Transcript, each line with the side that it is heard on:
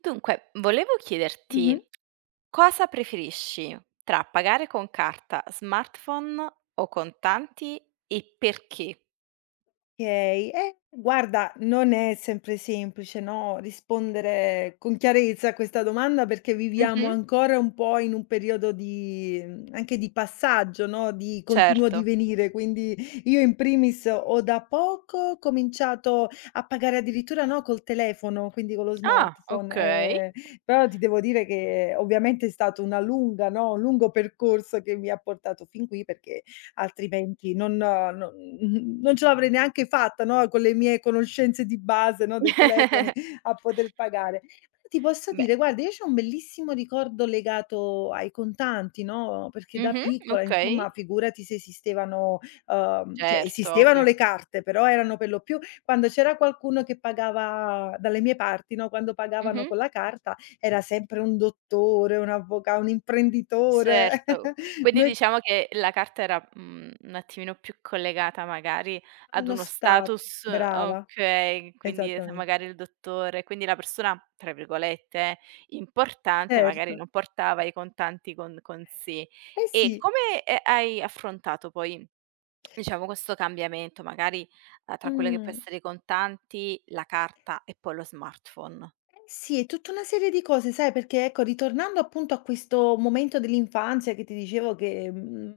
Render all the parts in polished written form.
right: Dunque, volevo chiederti
left: Mh-mh.
right: cosa preferisci tra pagare con carta, smartphone o contanti e perché?
left: Okay. Guarda, non è sempre semplice, no, rispondere con chiarezza a questa domanda perché viviamo
right: Mh-mh,
left: ancora un po' in un periodo di anche di passaggio, no, di continuo
right: certo.
left: divenire. Quindi io in primis ho da poco cominciato a pagare addirittura, no, col telefono, quindi con lo
right: Ah,
left: smartphone,
right: okay.
left: ehm, però ti devo dire che ovviamente è stato una lunga, no, un lungo percorso che mi ha portato fin qui perché altrimenti non no non ce l'avrei neanche fatta, no, con le mie conoscenze di base, no, dei telefoni a poter pagare. Ti posso
right: Beh,
left: dire, guarda, io c'ho un bellissimo ricordo legato ai contanti, no, perché da
right: mh-mh,
left: piccola,
right: okay,
left: insomma, figurati se esistevano cioè
right: certo,
left: esistevano
right: ovvio.
left: le carte, però erano per lo più quando c'era qualcuno che pagava dalle mie parti, no, quando pagavano
right: Mh-mh.
left: con la carta era sempre un dottore, un imprenditore.
right: Certo. Quindi
left: Noi.
right: diciamo che la carta era, un attimino più collegata magari ad
left: Uno
right: uno
left: stato,
right: status
left: brava,
right: okay, quindi se
left: esattamen
right: magari il dottore quindi la persona, tra virgolette "importante" magari
left: certo.
right: non portava i contanti con sé.
left: Eh
right: E
left: sì.
right: come, hai affrontato poi, diciamo questo cambiamento magari, tra quello che può
left: Mh.
right: essere i contanti, la carta e poi lo smartphone?
left: Eh sì, è tutta una serie di cose, sai, perché ecco, ritornando appunto a questo momento dell'infanzia che ti dicevo che, mhmm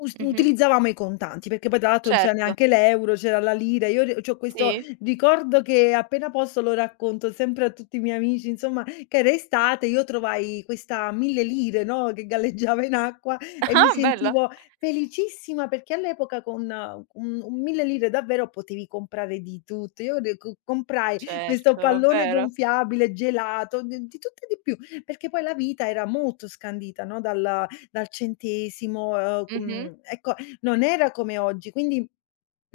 left: Us
right: Mh-mh.
left: utilizzavamo i contanti, perché poi tra l'altro non c'era
right: Certo,
left: neanche l'euro, c'era la lira. Io ri c'ho questo
right: sì.
left: ricordo che appena posso lo racconto sempre a tutti i miei amici, insomma, che era estate, io trovai questa 1000 lire, no, che galleggiava in acqua e mi
right: Ah, bello.
left: sentivo felicissima perché all'epoca con un 1000 lire davvero potevi comprare di tutto. Io de co comprai questo
right: Certo, è
left: pallone
right: vero.
left: gonfiabile, gelato, d di tutto e di più, perché poi la vita era molto scandita, no, dal centesimo,
right: Mh-mh.
left: ecco, non era come oggi. Quindi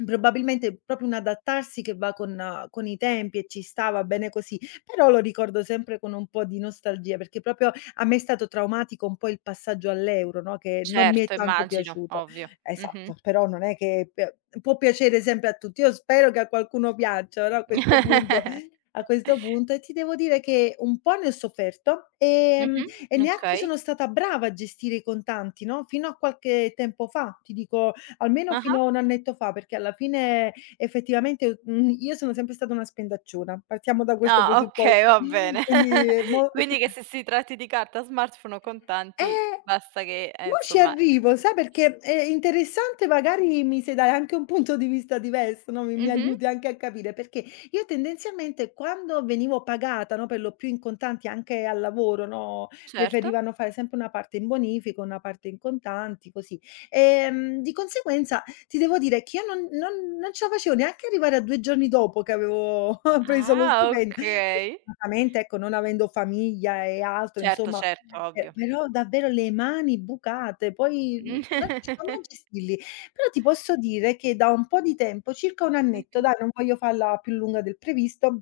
left: probabilmente proprio un adattarsi che va con i tempi e ci sta, va bene così, però lo ricordo sempre con un po' di nostalgia, perché proprio a me è stato traumatico un po' il passaggio all'euro, no, che non mi
right: Certo,
left: è tanto
right: immagino,
left: piaciuto.
right: ovvio. Mh-mh.
left: Esatto, però non è che p può piacere sempre a tutti. Io spero che a qualcuno piaccia, però a questo punto e ti devo dire che un po' ne ho sofferto,
right: Mh-mh,
left: e neanche
right: okay.
left: sono stata brava a gestire i contanti, no, fino a qualche tempo fa, ti dico almeno
right: Ah-ah.
left: fino a 1 annetto fa, perché alla fine effettivamente, io sono sempre stata una spendacciona, partiamo da questo
right: Ah, okay,
left: presupposto.
right: va bene.
left: Quindi
right: Quindi che se si tratti di carta, smartphone o contanti,
left: eh!
right: basta che,
left: Mo' ci
right: insomma sì,
left: arrivo,
right: sì.
left: sai perché è interessante, magari mi sai dare anche un punto di vista diverso, no, mi
right: Mh-mh,
left: aiuti anche a capire, perché io tendenzialmente quando venivo pagata, no, per lo più in contanti anche al lavoro, no,
right: certo.
left: preferivano fare sempre una parte in bonifico, una parte in contanti, così. Di conseguenza ti devo dire che io non ce la facevo neanche arrivare a 2 giorni dopo che avevo preso lo
right: Ah,
left: stipendio.
right: okay.
left: Fortunatamente, ecco, non avendo famiglia e altro,
right: Certo,
left: insomma
right: certo, ovvio.
left: però davvero le mani bucate, poi non riuscivamo a gestirli. Però ti posso dire che da un po' di tempo, circa 1 annetto,
right: Mh-mh.
left: dai, non voglio farla più lunga del previsto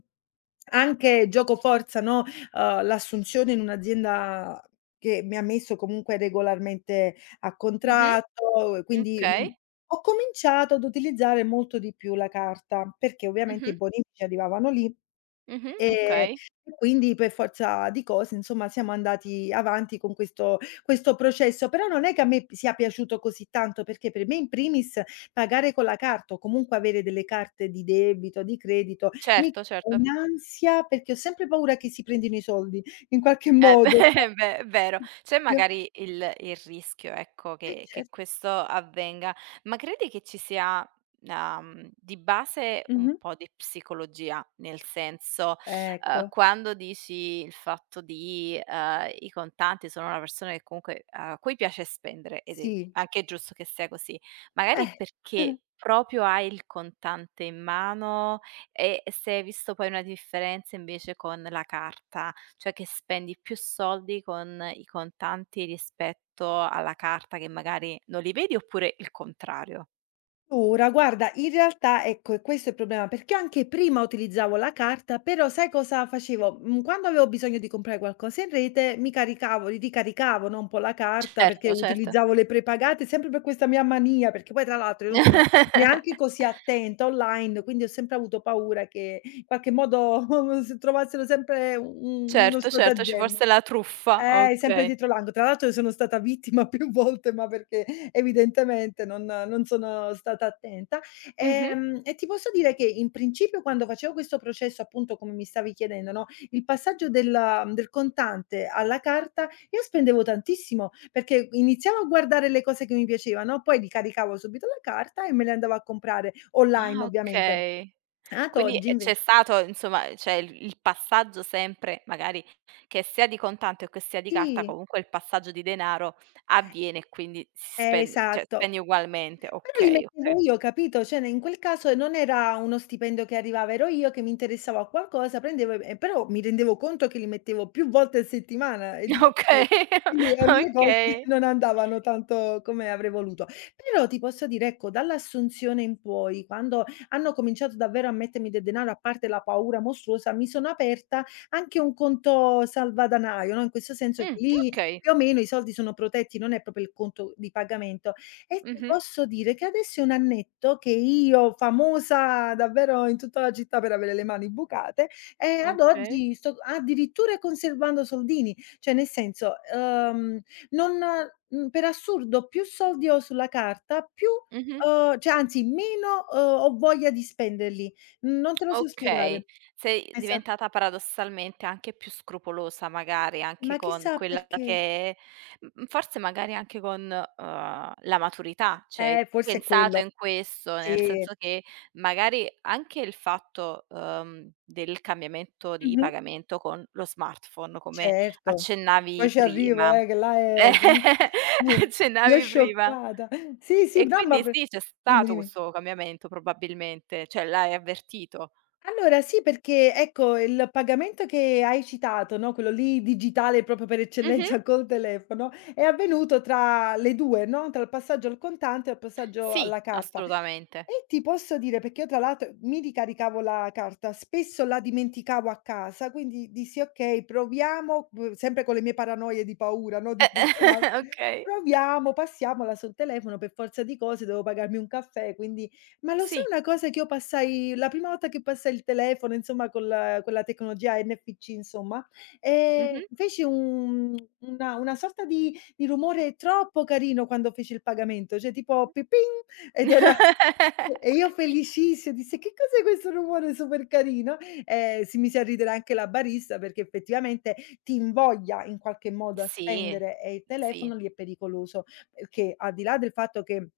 left: anche gioco forza, no, l'assunzione in un'azienda che mi ha messo comunque regolarmente a
right: Mh-mh.
left: contratto, e quindi,
right: Okay.
left: ho cominciato ad utilizzare molto di più la carta, perché ovviamente i
right: Mh-mh.
left: bonifici arrivavano lì,
right: Mh-mh,
left: e
right: okay.
left: e quindi per forza di cose, insomma, siamo andati avanti con questo processo. Però non è che a me p sia piaciuto così tanto, perché per me in primis pagare con la carta o comunque avere delle carte di debito, di credito, mi
right: Certo,
left: crea
right: certo.
left: un'ansia perché ho sempre paura che si prendino i soldi, in qualche
right: Eh beh,
left: modo, sai.
right: eh beh, è vero. C'è magari il rischio, ecco,
left: Cer
right: che questo avvenga, ma credi che ci sia, di base un
left: Mh-mh.
right: po' di psicologia? Nel senso,
left: Ecco,
right: quando dici il fatto di, i contanti sono una persona che comunque a cui piace spendere ed è
left: sì.
right: anche giusto che sia così,
left: Eh.
right: magari perché proprio hai il contante in mano e se hai visto poi una differenza invece con la carta? Cioè che spendi più soldi con i contanti rispetto alla carta che magari non li vedi oppure il contrario?
left: Ora, guarda, in realtà ecco, e questo è il problema, perché io anche prima utilizzavo la carta, però sai cosa facevo? Mhmm, Quando avevo bisogno di comprare qualcosa in rete, mi caricavo, li ricaricavo, no, un po' la carta perché
right: Certo, certo.
left: utilizzavo le prepagate sempre per questa mia mania, perché poi tra l'altro io non sono neanche così attenta online, quindi ho sempre avuto paura che in qualche modo s trovassero sempre u u uno
right: Certo, certo, ci
left: stratagemma.
right: fosse la truffa,
left: Sempre
right: okay.
left: dietro l'angolo. Tra l'altro sono stata vittima più volte, ma perché evidentemente non sono stata attenta.
right: Mh-mh.
left: E ti posso dire che in principio quando facevo questo processo, appunto come mi stavi chiedendo, no, il passaggio del contante alla carta, io spendevo tantissimo, perché iniziavo a guardare le cose che mi piacevano, poi li caricavo subito la carta e me le andavo a comprare online
right: Ah,
left: ovviamente.
right: okay.
left: Ad
right: Quindi,
left: oggi inve
right: c'è stato insomma, cioè il passaggio sempre magari che sia di contante o che sia di carta,
left: sì,
right: comunque il passaggio di denaro avviene e quindi si spen cioè
left: esatto.
right: spendi ugualmente.
left: Però li
right: Okay,
left: mettevo
right: okay.
left: io, capito, cioè ne in quel caso non era uno stipendio che arrivava, ero io che mi interessavo a qualcosa, prendevo e però mi rendevo conto che li mettevo più volte a settimana e dicevo che
right: Okay,
left: quindi le mie cose
right: okay.
left: non andavano tanto come avrei voluto. Però ti posso dire, ecco, dall'assunzione in poi, quando hanno cominciato davvero a mettermi del denaro, a parte la paura mostruosa, mi sono aperta anche un conto salvadanaio, no, in questo senso che
right: Mh,
left: lì
right: okay.
left: più o meno i soldi sono protetti, non è proprio il conto di pagamento, e ti
right: Mh-mh.
left: posso dire che adesso è 1 annetto che io, famosa davvero in tutta la città per avere le mani bucate, e ad
right: Okay.
left: oggi sto addirittura conservando soldini, cioè nel senso, non per assurdo più soldi ho sulla carta, più
right: Mh-mh.
left: cioè anzi meno, ho voglia di spenderli. Non te lo so
right: Okay.
left: spiegare.
right: Sei
left: Esa
right: diventata paradossalmente anche più scrupolosa magari, anche
left: Ma
right: con
left: chissà
right: quella
left: perché.
right: che forse magari anche con, la maturità, cioè hai
left: Forse è quello.
right: pensato in questo, nel
left: Sì.
right: senso che magari anche il fatto, del cambiamento di
left: Mh-mh.
right: pagamento con lo smartphone, come
left: Certo, poi
right: accennavi
left: ci arrivo
right: prima
left: che là è d eh, io
right: accennavi prima.
left: scioccata. Sì, sì,
right: E
left: no, ma
right: quindi
left: per
right: sì, c'è
left: dimmi,
right: stato
left: dimmi.
right: questo cambiamento probabilmente, cioè l'hai avvertito?
left: Allora sì, perché ecco il pagamento che hai citato, no, quello lì digitale proprio per
right: Mh-mh.
left: eccellenza col telefono, è avvenuto tra le 2, no, tra il passaggio al contante e il passaggio
right: Sì.
left: alla carta.
right: Assolutamente.
left: E ti posso dire, perché io tra l'altro mi ricaricavo la carta, spesso la dimenticavo a casa, quindi dissi: "Okay, proviamo", sempre con le mie paranoie di paura, no, di truffe e altro,
right: Okay.
left: "proviamo, passiamola sul telefono", per forza di cose dovevo pagarmi un caffè, quindi ma lo sai
right: Sì.
left: una cosa che io passai la prima volta che passai il telefono, insomma, con la tecnologia NFC, insomma,
right: Mh-mh.
left: feci un una sorta di rumore troppo carino quando feci il pagamento, cioè tipo "pi-ping" ed era e io felicissima, disse: "Che cos'è questo rumore super carino?" Si mise a ridere anche la barista perché effettivamente ti invoglia in qualche modo a
right: Sì,
left: spendere e il
right: sì,
left: telefono lì è pericoloso, perché al di là del fatto che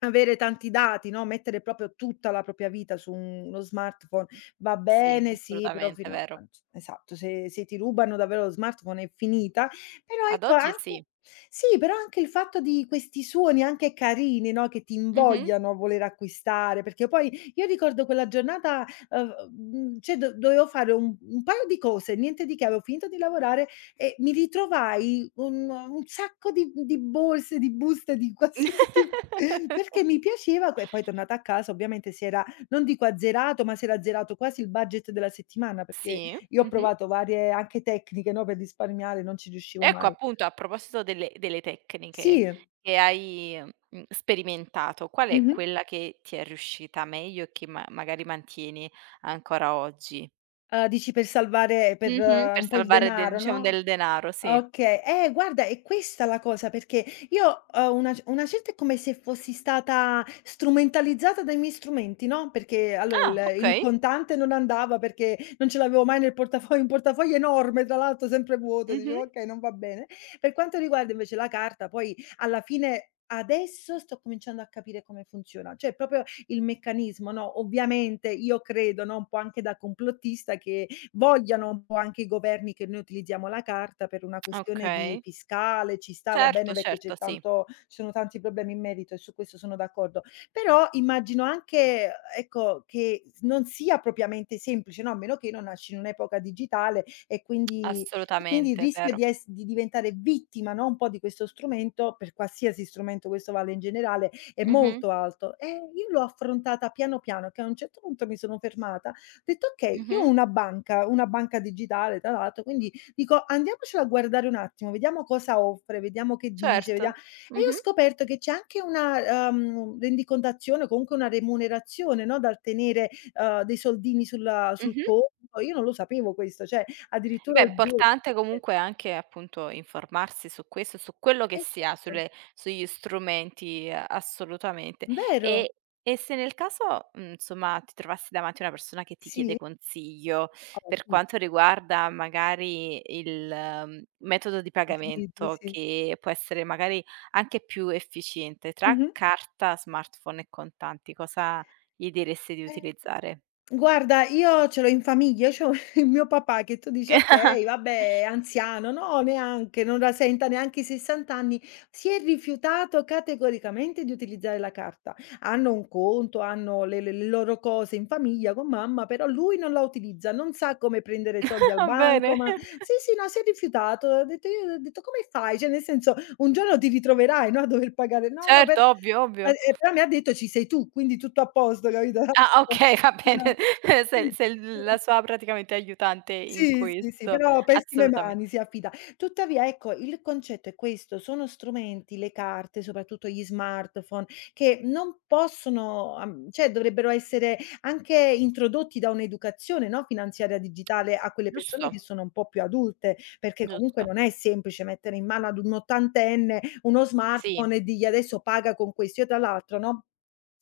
left: avere tanti dati, no, mettere proprio tutta la propria vita su uno smartphone va
right: sì,
left: bene, sì, però
right: assolutamente,
left: fino a
right: vero.
left: esatto, se ti rubano davvero lo smartphone è finita, però
right: Ad
left: ecco
right: oggi
left: anche
right: sì.
left: sì, però anche il fatto di questi suoni anche carini, no, che ti
right: Mh-mh.
left: invogliano a voler acquistare, perché poi io ricordo quella giornata, cioè do dovevo fare un paio di cose, niente di che, avevo finito di lavorare e mi ritrovai un sacco di borse, di buste, di qualsiasi tipo perché mi piaceva que e poi tornata a casa ovviamente si era, non dico azzerato, ma si era azzerato quasi il budget della settimana, perché
right: Sì,
left: io ho
right: mh-mh.
left: provato varie anche tecniche, no, per risparmiare, non ci riuscivo
right: Ecco,
left: mai.
right: appunto, a proposito delle tecniche
left: Sì,
right: che hai, sperimentato, qual è
left: mh-mh.
right: quella che ti è riuscita meglio e che ma magari mantieni ancora oggi?
left: Dici per salvare per
right: Mh-mh, per
left: un po' il
right: salvare del
left: denaro,
right: diciamo
left: no?
right: del denaro, sì.
left: Okay, guarda è questa la cosa, perché io ho una certa è come se fossi stata strumentalizzata dai miei strumenti, no, perché allora
right: Ah,
left: il
right: okay.
left: contante non andava perché non ce l'avevo mai nel portafoglio, un portafoglio enorme tra l'altro sempre vuoto, dicevo:
right: Mh-mh.
left: "Okay, non va bene". Per quanto riguarda invece la carta poi alla fine adesso sto cominciando a capire come funziona, cioè proprio il meccanismo, no, ovviamente io credo, no, un po' anche da complottista che vogliano un po' anche i governi che noi utilizziamo la carta per una questione di
right: Okay.
left: fiscale, ci sta, va bene
right: Certo,
left: perché
right: certo,
left: c'è
right: sì,
left: tanto ci sono tanti problemi in merito e su questo sono d'accordo. Però immagino anche, ecco, che s non sia propriamente semplice, no, a meno che non nasci in un'epoca digitale e quindi il
right: assolutamente, è
left: rischio
right: vero.
left: di ess di diventare vittima, no, un po' di questo strumento, per qualsiasi strumento, questo vale in generale, è
right: Mh-mh,
left: molto alto. E io l'ho affrontata piano piano, che a un certo punto mi sono fermata ho detto: "Okay, io
right: mh-mh,
left: ho una banca digitale tra l'altro, quindi dico andiamocela a guardare un attimo, vediamo cosa offre, vediamo che dice, vedia"
right: certo.
left: e io ho
right: Mh-mh,
left: scoperto che c'è anche una, rendicontazione o comunque una remunerazione, no, dal tenere, dei soldini sul
right: mh-mh.
left: conto. Io non lo sapevo questo, cioè addirittura
right: Beh, è
left: il 2, 3
right: importante
left: per 3.
right: comunque anche, appunto, informarsi su questo, su quello che si ha,
left: Esatto,
right: sulle sugli strumenti, assolutamente.
left: vero.
right: E e se nel caso, insomma, ti trovassi davanti a una persona che ti
left: Sì,
right: chiede consiglio
left: ah
right: per
left: sì,
right: quanto riguarda magari il, metodo di
left: utilizzo,
right: pagamento
left: sì.
right: che può essere magari anche più efficiente tra
left: Mh-mh.
right: carta, smartphone e contanti, cosa gli diresti di
left: Eh.
right: utilizzare?
left: Guarda, io ce l'ho in famiglia, c'ho il mio papà che tu dici: "Okay, vabbè, anziano". No, neanche, non la senta neanche i 60 anni. Si è rifiutato categoricamente di utilizzare la carta. Hanno un conto, hanno le loro cose in famiglia con mamma, però lui non la utilizza, non sa come prendere i soldi al
right: Va bene.
left: bancomat. Sì, sì, no, si è rifiutato. Ho detto io ho detto: "Come fai?" Cioè, nel senso, un giorno ti ritroverai, no, a dover pagare. No, no,
right: Certo,
left: per
right: ovvio, ovvio.
left: però mi ha detto: "Ci sei tu, quindi tutto a posto", capito?
right: Ah, okay, va
left: Ah-ah.
right: bene.
left: Mh.
right: Sei l
left: Eh,
right: la sua praticamente aiutante in
left: sì, sì, sì,
right: questo,
left: però pessime
right: assolutamente.
left: mani si affida. Tuttavia, ecco, il concetto è questo: sono strumenti, le carte, soprattutto gli smartphone, che non possono am cioè dovrebbero essere anche introdotti da un'educazione, no, finanziaria digitale a quelle persone
right: Giusto,
left: che sono un po' più adulte, perché comunque
right: giusto.
left: non è semplice mettere in mano ad un ottantenne uno
right: Sì.
left: smartphone e dirgli: "Adesso paga con questo." Io tra l'altro, no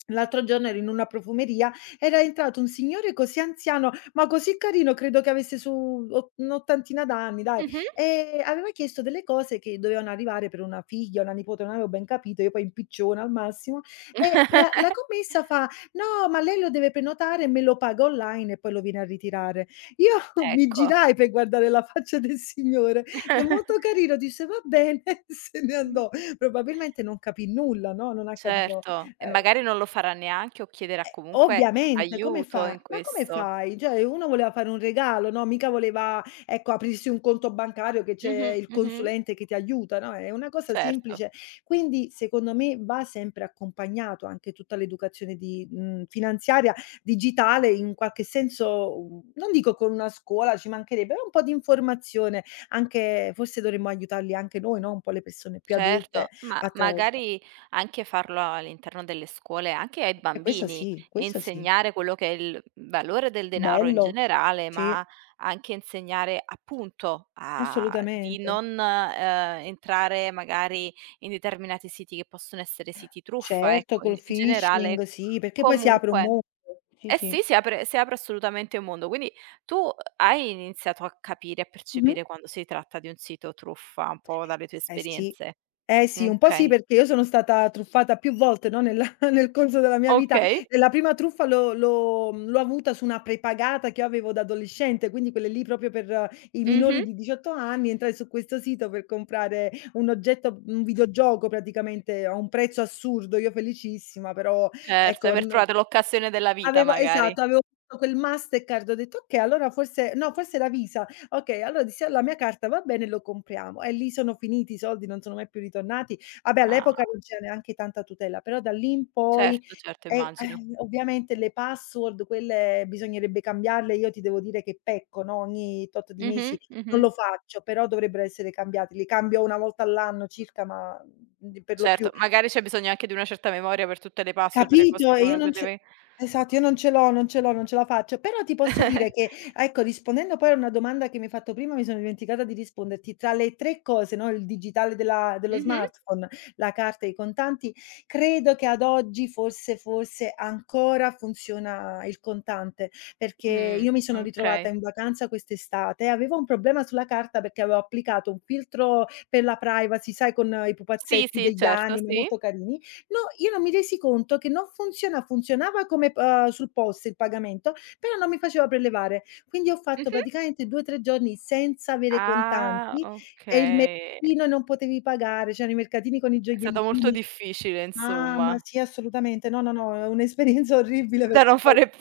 left: L'altro giorno ero in una profumeria, era entrato un signore così anziano, ma così carino, credo che avesse su o un'ottantina d'anni, dai,
right: Mh-mh.
left: e aveva chiesto delle cose che dovevano arrivare per una figlia, una nipote, non avevo ben capito, io poi impicciona al massimo, e la commessa fa: "No, ma lei lo deve prenotare, me lo paga online e poi lo viene a ritirare". Io mi
right: Ecco.
left: girai per guardare la faccia del signore, è molto carino, disse: "Va bene", e se ne andò. Probabilmente non capì nulla, no, non ha capito,
right: Certo, e
left: ehm
right: magari non lo farà neanche o chiederà comunque
left: ovviamente, come
right: aiuto
left: fa
right: in
left: ma come
right: questo.
left: fai? Cioè uno voleva fare un regalo, no, mica voleva, ecco, aprirsi un conto bancario che c'è
right: Mh-mh,
left: il
right: mh-mh,
left: consulente che ti aiuta, no, è una cosa
right: certo.
left: semplice. Quindi secondo me va sempre accompagnato anche tutta l'educazione di finanziaria, digitale, in qualche senso, non dico con una scuola, ci mancherebbe, però un po' di informazione, anche forse dovremmo aiutarli anche noi, no, un po' le persone più adulte
right: Certo, ma
left: attraverso
right: magari anche farlo all'interno delle scuole, anche ai
left: e questo
right: bambini,
left: sì,
right: e
left: questo sì.
right: insegnare quello che è il valore del denaro in
left: Bello.
right: generale,
left: Sì.
right: ma anche insegnare appunto a di
left: Assolutamente.
right: non, entrare magari in determinati siti che possono essere siti truffa,
left: Certo,
right: ecco, in
left: col phishing,
right: generale
left: sì, perché poi si apre un
right: comunque
left: mondo. Sì,
right: eh
left: sì.
right: sì, si apre assolutamente un mondo. Quindi tu hai iniziato a capire, a
left: Mh-mh.
right: percepire quando si tratta di un sito truffa un po' dalle tue
left: Eh sì.
right: esperienze?
left: Eh sì, un po' sì,
right: Okay.
left: perché io sono stata truffata più volte, no, nella nel corso della mia vita.
right: Okay.
left: E la prima truffa l'ho avuta su una prepagata che io avevo da adolescente, quindi quelle lì proprio per i minori
right: Mh-mh.
left: di 18 anni. Entrai su questo sito per comprare un videogioco praticamente a un prezzo assurdo, io felicissima, però
right: Certo,
left: ecco,
right: aver
left: n
right: trovato l'occasione della vita
left: avevo
right: magari.
left: esatto, avevo visto quel Mastercard, ho detto: "Okay, allora forse" no, forse era Visa. Okay, allora dissi: "La mia carta va bene, lo compriamo." E lì sono finiti i soldi, non sono mai più ritornati. Vabbè,
right: Ah.
left: all'epoca non c'era neanche tanta tutela, però da lì in poi
right: Certo, certo,
left: e eh,
right: immagino.
left: ovviamente le password quelle bisognerebbe cambiarle. Io ti devo dire che pecco, no, ogni tot di mesi
right: Mh-mh,
left: non
right: mh-mh.
left: lo faccio, però dovrebbero essere cambiati. Li cambio 1 volta all'anno circa, ma, di per lo più
right: Certo, magari c'è bisogno anche di una certa memoria per tutte le password, le cose
left: Capito?
right: che
left: E io
right: uno
left: non
right: che
left: ce
right: deve
left: esatto, io non ce l'ho, non ce l'ho, non ce la faccio. Però ti posso dire che ecco, rispondendo poi a una domanda che mi hai fatto prima, mi sono dimenticata di risponderti. Tra le 3 cose, no, il digitale della dello
right: Mh-mh.
left: smartphone, la carta e i contanti, credo che ad oggi forse, forse ancora funziona il contante, perché
right: Mh,
left: io mi sono ritrovata
right: okay.
left: in vacanza quest'estate e avevo un problema sulla carta perché avevo applicato un filtro per la privacy, sai, con i
right: Sì,
left: pupazzetti
right: sì,
left: degli
right: certo,
left: anime
right: sì.
left: molto carini. No, io non mi resi conto che non funziona funzionava come p sul POS il pagamento, però non mi faceva prelevare. Quindi ho fatto
right: Mh-mh.
left: praticamente 2, 3 giorni senza avere
right: Ah,
left: contanti e il
right: okay.
left: mercatino non potevi pagare, c'erano i mercatini con i
right: È stato molto
left: gioiellini.
right: difficile
left: Mamma
right: insomma,
left: sì, assolutamente. No, no, no, è un'esperienza orribile
right: da
left: perché
right: non
left: poi
right: fare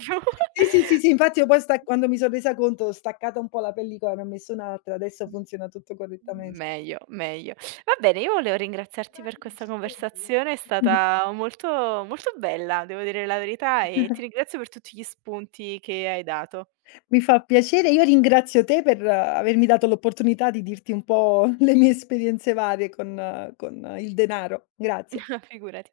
left: sì, sì, sì, sì, infatti io poi sta quando mi son resa conto ho staccato un po' la pellicola, ne ho messo un'altra, adesso
right: più.
left: funziona tutto correttamente.
right: Meglio, meglio. Va bene, io volevo ringraziarti per questa conversazione, è stata molto, molto bella, devo dire la verità, e ti ringrazio per tutti gli spunti che hai dato.
left: Mi fa piacere, io ringrazio te per avermi dato l'opportunità di dirti un po' le mie esperienze varie con il denaro. Grazie.
right: Figurati.